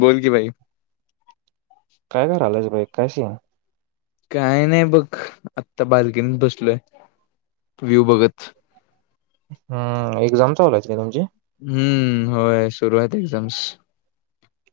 बोल की भाई. कसे. काय नाही बघ आत्ता बाल्कनित बसलोय. व्ह्यू बघत. हम्म एक्झाम चालू आहेत ना तुमची हम्म होय सुरुवात एक्झाम्स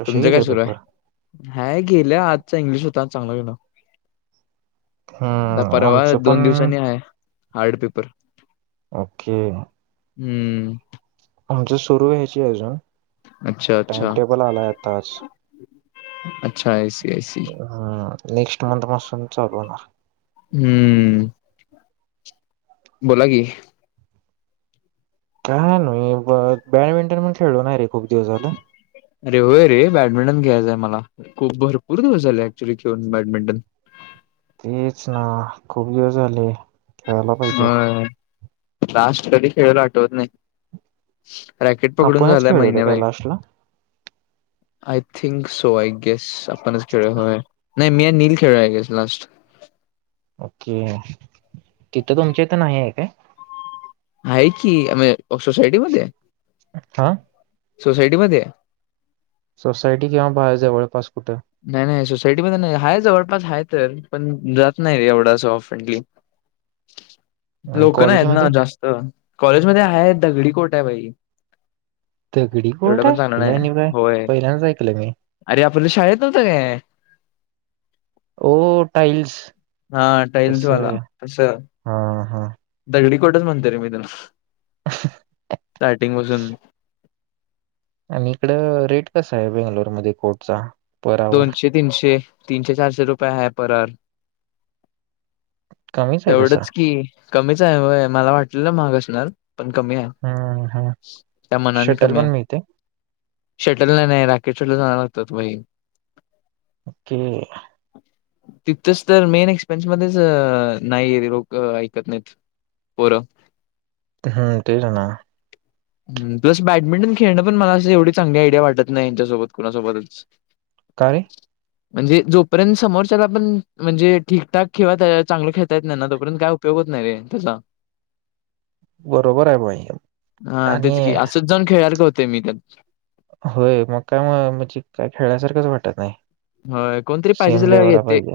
कसे तुमचं काय गेले सुरू पेपर आहे हाय गेल्या आजचा इंग्लिश होता. चांगला ना हम्म परवा आमचं पण दोन दिवसांनी आहे. Hard paper. ओके. हम्म. आणजे सुरू व्यायची अजून अच्छा टाइम अच्छा टेबल आला आता आज अच्छा ऐसी ऐसी. हम्म नेक्स्ट मंथ पासून चालू होणार. हम्म बोला की, काय ना बॅडमिंटन पण खेळलो नाही रे खूप दिवस झाल. अरे होय रे, बॅडमिंटन खेळाचंय मला खूप भरपूर दिवस झाले ऍक्च्युली खेऊन बॅडमिंटन. तेच ना, खूप वेळ झाले खेळायला पाहिजे. होय लास्ट कधी खेळेलो आठवत नाही. रॅकेट पकडून आपणच झालाय, खेळवलं महिना काय भाई. लास्टला थिंक सो आय गेस आपणच खेळलो होय. नाही मी आणि नील खेळलाय गेस लास्ट, ओके तिथं तुमच्या इथ नाही आहे काय? आहे की आम्ही सोसायटी मध्ये, हा सोसायटीमध्ये. सोसायटी किंवा बाहेर जवळपास. कुठं नाही, नाही सोसायटी मध्ये नाही आहेतं जवळपास आहेत. तर पण, जात नाही रे एवढा सफेंडली. आणि लोक नाही आहेत कॉलेजमध्ये ना जास्त कॉलेजमध्ये आहेतं दगडी कोट आहे भाई. दगडी एवढं कोर्ट आहे पण चांगलं हे नाही. आणि काय होय पहिल्यांदाच ऐकलं मी अरे आपल्या शाळेत नाहीतर काय. ओ टाईल्स हा टाईल्स तसं वाला आहे तस, हा हा दगडी कोठच म्हणते रे मी त्याला, स्टार्टिंग पासून, आणि इकड रेट कस आहे बेंगलोरमध्ये कोटचा. दोनशे, तीनशे, तीनशे-चारशे रुपये आहे. Per hour. कमीच आहे तसा तेवढंच की, कमीच आहे. मला वाटलेलं महाग- असणार. पण कमी आहे, हम्म हम्म त्या मानाने शटल कमी पण आहे. मिळते [unintelligible] ते, तिथच तर मेन एक्सपेन्स मध्येच अ नाही लोक ऐकत नाहीत. पोरं, ह्म्म, तेचं ना. हम, प्लस बॅडमिंटन खेळणं पण मला अस एवढी चांगली आयडिया वाटत नाही, यांच्यासोबत कुणासोबतच. का रे म्हणजे जोपर्य समोरच्याला आपण म्हणजे, ठीकठाक चांगलं खेळता येत नाही ना तोपर्यतं काय उपयोग होत. नाही रे, तसा. बरोबर आहे. भाई, हा तेच की, असंच जाऊन खेळ्यासारख होतो की, मी पण. होय, मग काय म म्हणजे काय खेळल्यासारखंच वाटत नाही. होयं कोणतरी पाहिजे सेम असल्यावर लेवलला येतंय. पाहिजे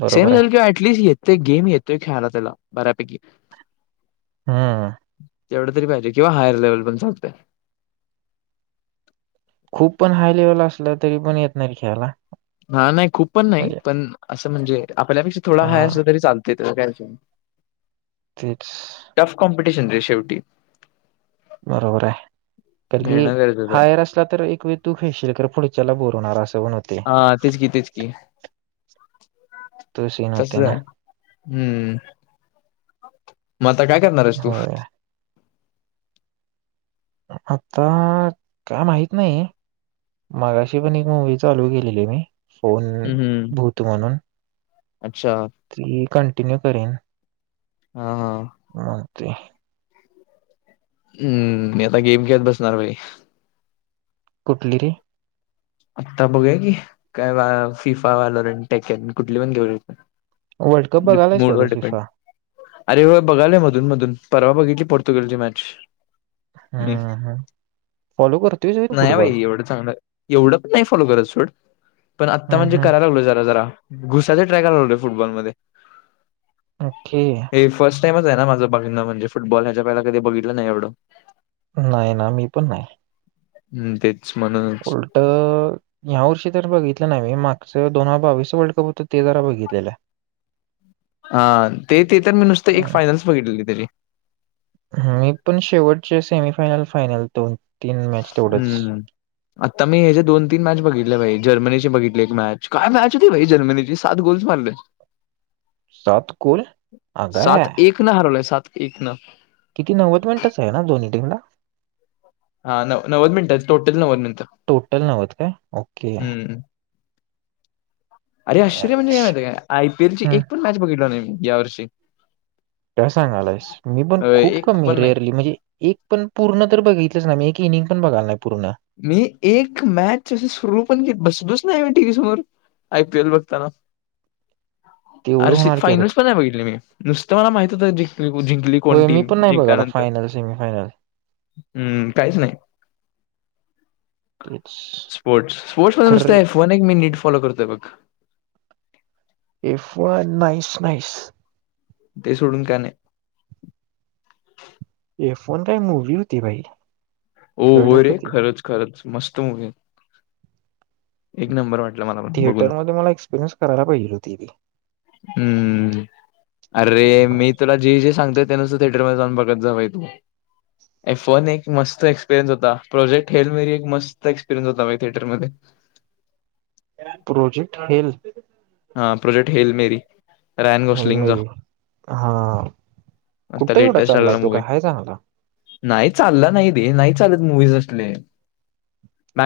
बरोबर सेम झाल आहे किंवा अऍटलिस्ट येतय गेम येतोय. खेळायला, त्याला बऱ्यापैकी. हम्म तेवढं तरी पाहिजे किंवा हायर लेवल पण चालतय. खूप पण हाय लेवल असलं तरी पण येत नाही रे खेळायला. हा नाही खूप पण नाही म्हणजे पण असं म्हणजे आपल्यापेक्षा थोडा हायं हा असलं तरी चालतयं. त्याचा काय विषय नाय. तेच. कॉम्पिटेशन रे शेवटी. बरोबर आहे तर की, मिळणं गरजेचं आहे. हायर असला तर एक वेळ तू खेळशील तर पुढच्याला बो हा तेच कि तेच कि, तो सीन तस होते ना आहे. हम्म मग आता काय करणारस तू? होय आता काय माहित नाही. मागाशी पण एक मूवी चालू केलेली मी फोन हम्म हम्म भूत म्हणून, अच्छा ती कंटिन्यू करेन. हा हा ते हम्म म आता गेम खेळत बसणार भाई. कुठलीरी आता बघूया की काय वा फिफा वालोर आणि टेकन कुठली पण घेऊया. वर्ल्ड कप बघायलायस का मोड व तू डिपेंड फिफा? अरे हो बघालय मधून मधून परवा बघितली पोर्तुगलची मॅच ह हम्म हम्म फॉलो करतोयस व्हय तू नाही फुटबॉल? वैरी एवढ चांलं एवढं पण नाही फॉलो करत सोड पण आत्ता हम्म म्हणजे हम्म करायला लागलो जरा जरा घुसाचे ट्रॅकला होते फुटबॉलमध्येध्ये ओके कायमच आहे ना माझं बघण म्हणजे फुटबॉल ह्याच्या पहिला कधी बघितलं नाही एवढं नाही ना मी पण नाही हम्म तेच म्हणूनच उलट ह्या वर्षी तर बघितलं नाही मी मागच दोन बावीस वर्ल्ड कप हो तेजरा बघितलेल्या हा ते ते तर मी नुसत एक फायनस बघितलेली त्याची मी पण शेवटचे सेमीफायनल फायनलतून हम्म आता मी हचे दोन तीन मॅच बघितले पाहिज जर्मनीची बघितली एक मॅच काय मॅच होती भाई जर्मनीची सात गोल्स मारले सात गोल अगाय सात एक न हरवलंय सात एक न किती नव्वद मिनिटच आहे ना दोन्ही टीमला हा नव्वद मिनटात टोटल नव्वद मिनट टोटल नवद का ओके हम्म अरे आश्चर्य म्हणजे का माहत का आयपीएल ची एक पण मॅच बघितल ना या वर्षी का सांगालायस मी पण खूप कमी पण नाही. रेअरली म्हणजे एक पण पूर्ण तर बघितलंच ना मी किनंगण बघाला मी एक मॅच सुरू पण घी बसबुस नाही मी टीवी समोर आयपीएल बघताना [unintelligible] आरसी की आता फायनल्स पण नाही बघितली मी नुसतं मला माहित होत जिंकली जिंकली कोण टीम जिंकल्यानंतर सेमीफानल हम्म काहीच नाही तेच स्पोर्टस स्पोर्ट्स मध्ये खर नुसत फोन एक मीन नीट फॉलो करतोय बघ एफर नाहीस नाही नाहीस ते सोडून का नाही ते फोन काय मूवी होती बाई हो हो रे खरंच खरंच मस्त मूवी आहे एक नंबर वाट थिएटरमध्येध्ये मला एक्सपिरियन्स करायला पाहिजे होती हम्म अरे ती मी तुला जे जे सांगत त्या नुसर थिएटर मध्ये जाऊन बघत जावय तो फोन एक मस्त एक्सपिरियन्स होता प्रोजेक्ट हेल म एक मस्त एक्सपिरियन्स होता थिएटर मध्ये प्रोजेक्ट हेल हा प्रोजेक्ट हेल मेरी रायन गॉसलिंगचा हेल्मेरी हा आता कुठं एवढा लेटेस्ट चालला आलेला तो मूवी काय हय च मला नाही चालला नाही दे नाही चालत मूवीज असले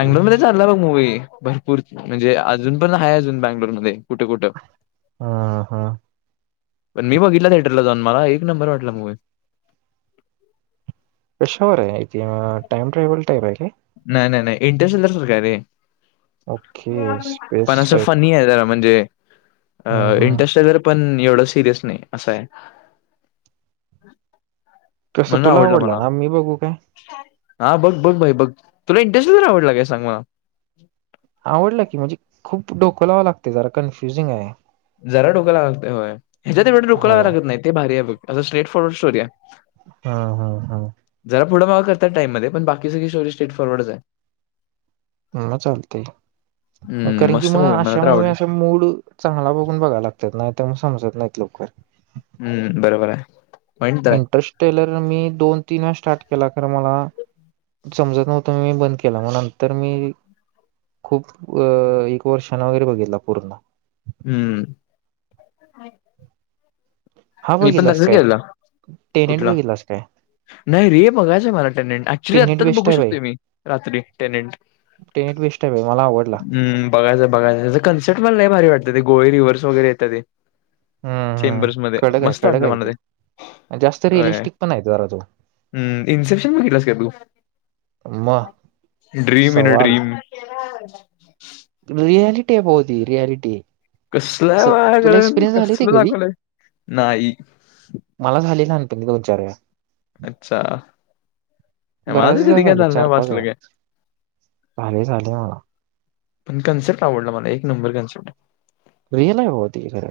ते मध्ये चालला बघ मूवी भरपूर म्हणजे अजून पण आहेा अजून बँंगलोरमध्ये हा हा पण मी बघितला थिएटरला जाऊन मला एक नंबर वाटला मूवी कशावर आहे टाइम टेबल टाईप आहे काय नाही नाही नाही इंटरश तरर सरकार आहे ओके पण स्पेस असं टाईप फनी आहे जरा म्हणजे अ हा हा इंटरेस्ट पण एवढ सिरियस नाही असं आहे कसं म्हण तुला आवडलं आवडला मला ना मी बघू काय हा बघ बघ भाई बघ तुला इंटरेस्ट आवड लाग सांग मला आवडलं की म्हणजे खूप डोकलावं लागते जरा कन्फ्युजिंग आहे जरा डोकायला लागतय ह्याच्या तेवढ ोकावावं हो लागत नाही ते भारी आहे अस स्टेट फॉरवर्ड स्टोरी आहे हा हा हा जरा पुढं माग करतात टाइम मध्ये पण बाकी सगळी स्टोरी स्ट्रेट फॉरवर्ड आहे ह चालते हम्म, कारण की मस्त मग मूवी मला तर अशामुळे आवडली. असा मूड चांगला बघून बघायला लागतात नाही मग समजत नाहीत लोककर हम्म बरोबर आहे पॉईंट तर आहे. इंटरेस्ट टेलर मी दोन तीन स्टार्ट केला ख मला समजत नव्हत मी मी बंद केला मग नंतर मी खूप एक वर्षानि वगैरे बघितला पूर्ण हम्म हा मी पण बघितलास तसंच काय केलेलं. टेनेंट कुठला? बघितलास काय नाही रे बघायचंय मला टेनेंट ऍक्च्युली टेनेट आत्ताच बेस्ट बघू आहे बाई शकतोय मी रात्री टेनेंट टेनेट बेस्ट आहे बाई मला आवडला हम्म बघायचं बघायचं कन्सर्ट मला नाही भारी वाटत ते गोहे रिव्हर्स वगैरे येतात ते चेंबर्स मध्ये कळ काय कड काये जास्त होय. रिअलिस्टिक पण आहे जरा तो हम्म, इन्सेप्शन बघितलास का तू? म ड्रीम इन अ सवाल ड्रीम. रियलिटी बहती रियलिटी कसलं बाक ते कसल कधी दाखवलंय नाही एकदा विचारूया अच्छा मला बऱ्याच तर वेळा कधी काय झाले झालं नाही चार बाबा पाच असलं वेळा काय. चाले झाले मला पण कन्सेप्ट आवडला मला एक नंबर कन्सेप्ट आहे रियल आहेफ होती ख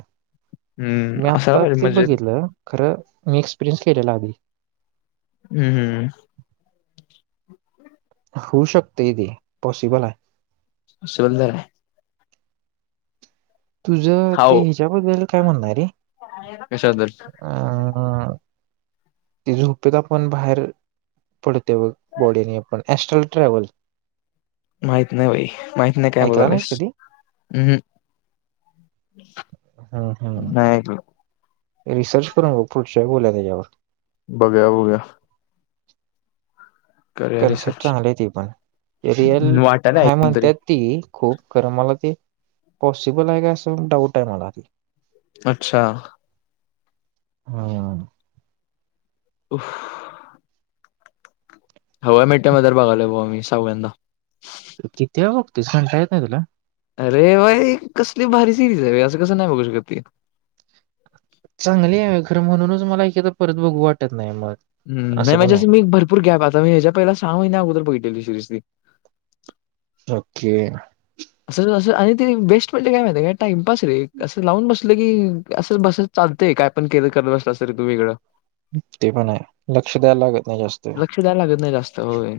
मी हम्म असायला आता पाहिजे ते म्हणजे बघितलं खरं मी एक्सपिरियन्स केलेला आधी हम्म हम् होऊ शकते दे पॉसिबल आहे सुंदर आहे तुझं ते हाव ह्याच्याबद्दल काय म्हणणारे कशाबद्दल अं ते झोपेत आपण बाहेर पडते बॉडी नाही पण एस्ट्रल ट्रॅव्हल माहित नाही भाई माहित नाही काय ऐकला नाहीस बोलालस हम् हा हा नाही ऐकलं रिसर्च करून बघ फूटच्यााहीब बोला त्याच्यावर बघूया बघूया करूया कन्सेप्ट रिसर्च चांगले आहे ते पण रियल वाटायला हाय ऐकून म्हणत तरी ती खूप खरं मला ती पॉसिबल आहे काय असं पण डाऊट आहे मला आधी अच्छा हा उफ ह मीठट्या मध्येर बघायला ब मी सावगंदा किती आहे बघतीस म्हणता येत नाही तुला अरे भाई कसली भारी सिरीजवे असं कसं नाही बघू शकत ती [inaudible] चांगली आहे खरं म्हणूनच मला एखाद परत बघू वाटत नाही मग [inaudible] हम नाही म्हणजे पण आहे. असं मी भरपूर गॅप आता मी ह्याच्या पहिला सहा महिन्या अगोदर बघितेली शिरीजली [inaudible] ओके [inaudible] अस अस आणि तेी बेस्ट म्हणजे काय माहिती का टाइमपरी असं लावून बसत की अस बस चालतेय काय पण केलं करत बसला असर तुगळं [inaudible] ते पण आहे लक्ष द्यायला लागत नाही जास्त. लक्ष द्याय लागत नाही जास्त होय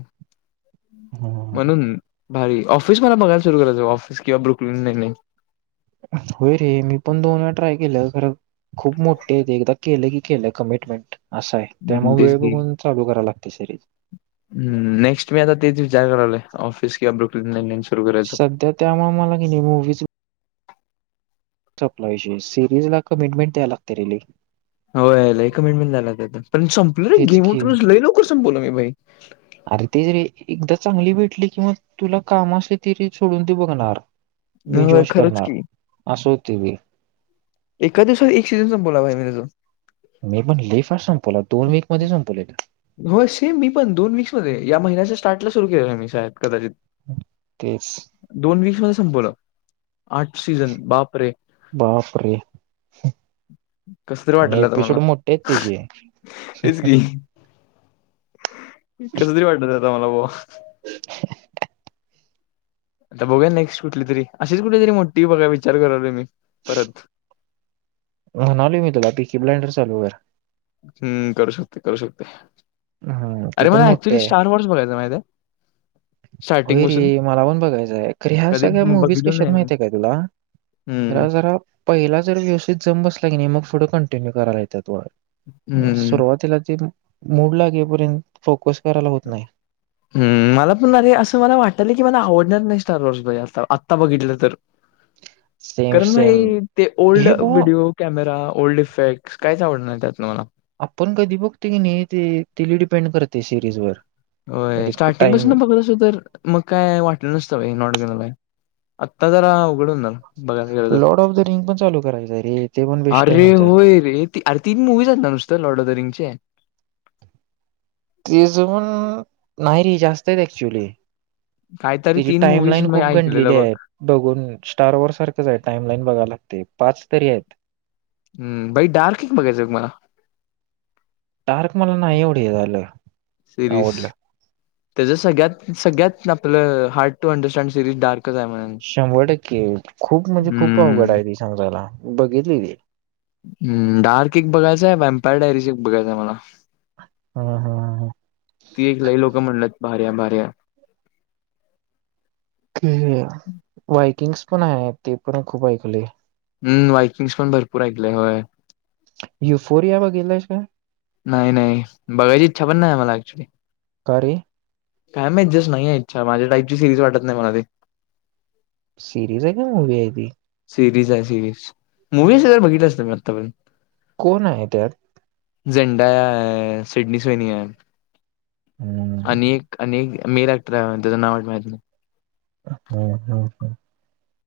हं, म्हणून [inaudible] भारी ऑफिस मला बघाय सुरू कराचं ऑिस [inaudible] होय रे मी पण दोन वेळा ट्राय केलं खर खूप मोठ ते देखता खेले की खेले कमिटमेट [inaudible] [inaudible] असा आहे हं, त्यामु वेळ बघून चालू कराव लागते सिरीज [inaudible] हम्म नेक्स्ट मी आता ते जारगवले ऑफिस कि [inaudible] सध्या त्यामुळे मला की नाही मूवीज [inaudible] सपला विषय सिरीज ला कमिटमेंट द्या लागते रिली [inaudible] हो याला एक मिनट मिट झा त्या पण संपल र तेच की गेमतून लई लवकर संपवो मीई [inaudible] अरे ते जे एकदा चांगली भेटली कि मग तुला काम असे तरी सोडून ते बघणार [inaudible] मी होय, जॉच खरंच करणार की. असो ते व [inaudible] एका दिवसात एक सीजनचा बोला मी तजून [inaudible] मी म्हण ल फार संपवला दोन मक मध्ये संपवलेलं [inaudible] हो सेम मी पण दोन वी्स मध्ये या महिन्याच्या स्टार्टला सुरू केलं आहे मी साब कदाचित तेच [inaudible] दोन वीस म संपवलं आठ सीझन बापरे [inaudible] बापर [inaudible] कसं तरी आणि वाटायला आता मला एपिसोड मोठेच तजे कस तरी वाटत आता मला ब [inaudible] आता बघया नेक्स्ट कुठली तरी अशीच कुठली तरी मोठी बघा विचार कराल मी परत [inaudible] ह नाल मी तुला पी की ब्लांडर चालूर [inaudible] हम्म करू शकते करू शकते हं, ती अरे पण मला मोठी ऍक्च्युली आहे. स्टार वॉर्स बघायचं माहिित आहे [inaudible] स्टार्टिंग होय रे पासून मला पण बघायचंय खर ह्या कधी सगळ्या मुूवीज बघितलं कशात नाही माहित मी. आहे काय तुला [inaudible] हम्म तला जरा पहिला जर व्यवस्थित जम बसला की नाही मग पुुढं कण [inaudible] हम्म केतवातला [inaudible] मूड ला गेपर्यंत फोकस करायला होत नाही [inaudible] हम् मला पण अरे असं मला वाटलं की मला आवडणार नाही स्टार वर्षज आता आत्ता बघितलं तर [inaudible] सेम कारण सेम. नाही ते ओल्ड हे बुवा व्हिडिओ कॅमेरा ओल्ड इफेक्् कायच आवडणार नाही त्यातन मला [inaudible] [inaudible] आपण कधी बघते की नाही ते तिली डिपेंड करते सिरीज वर [inaudible] होय स्टार्टिंग पासून तर बघत अस तर मग काय वाटलं नसतं नॉट गे [inaudible] आत्ता जरा उघडून ना बघ गेलं तर लॉर्ड ऑफ द रिंग पण चालू करायचं आहे रे, ते पण [inaudible] बेस्ट आहे अरे म्हणतात. होय रे अरे तीन मुूवीज आहेत ना नुसतं लॉडोदरिंगचे [inaudible] त ज पण नाही र जास्त आहेत ऍक्च्युली [inaudible] काय [inaudible] तिची टाइम लाईन खूप गडलेली आहे बघून स्टार वॉर सारखंच आहे टाइमलाईन बघायला [inaudible] ते पाच तरी आहेत [inaudible] हम् बाई डार्क एक बघायचं मला [inaudible] टार्क मला नाही एवढे झालं. [inaudible] सिरीस आवडलं [inaudible] त्याच सगळ्यात सगळ्यात आपलं hard to understand series dark. [inaudible] शंभर टक्के खूप म्हणजे खूप अवघड आहे त समजायला बघितली र. [inaudible] म डार्क एक बघायचंय वम पडरी बघायच आहे मला हा हा हा ती एक ल लो [inaudible] भारी भारी. कि वायकिंग्स पण आहे ते पण खूप ऐकले. हम्म वाईकिंग्स पण भरपूर ऐकले होय. युफोरिया व गेलास. नाही नाही बघायची इचछा पण नाही मला ऍक्च्युली. का रे? काय म डजस्ट नाही इच्छा माझ्या टाईपची सिरीज वाटत नाही मला ते सिरीज आहे काय मूवी आहे ती सिरीज आहे सिरीज मूवी सगर बघितलंसत मी आता पण कोण आहे त्यात झेंडा सिडनी सनी आहे हम्म अनेक अनेक मीरक्ट्र नाव मा हम्म हम् हम्.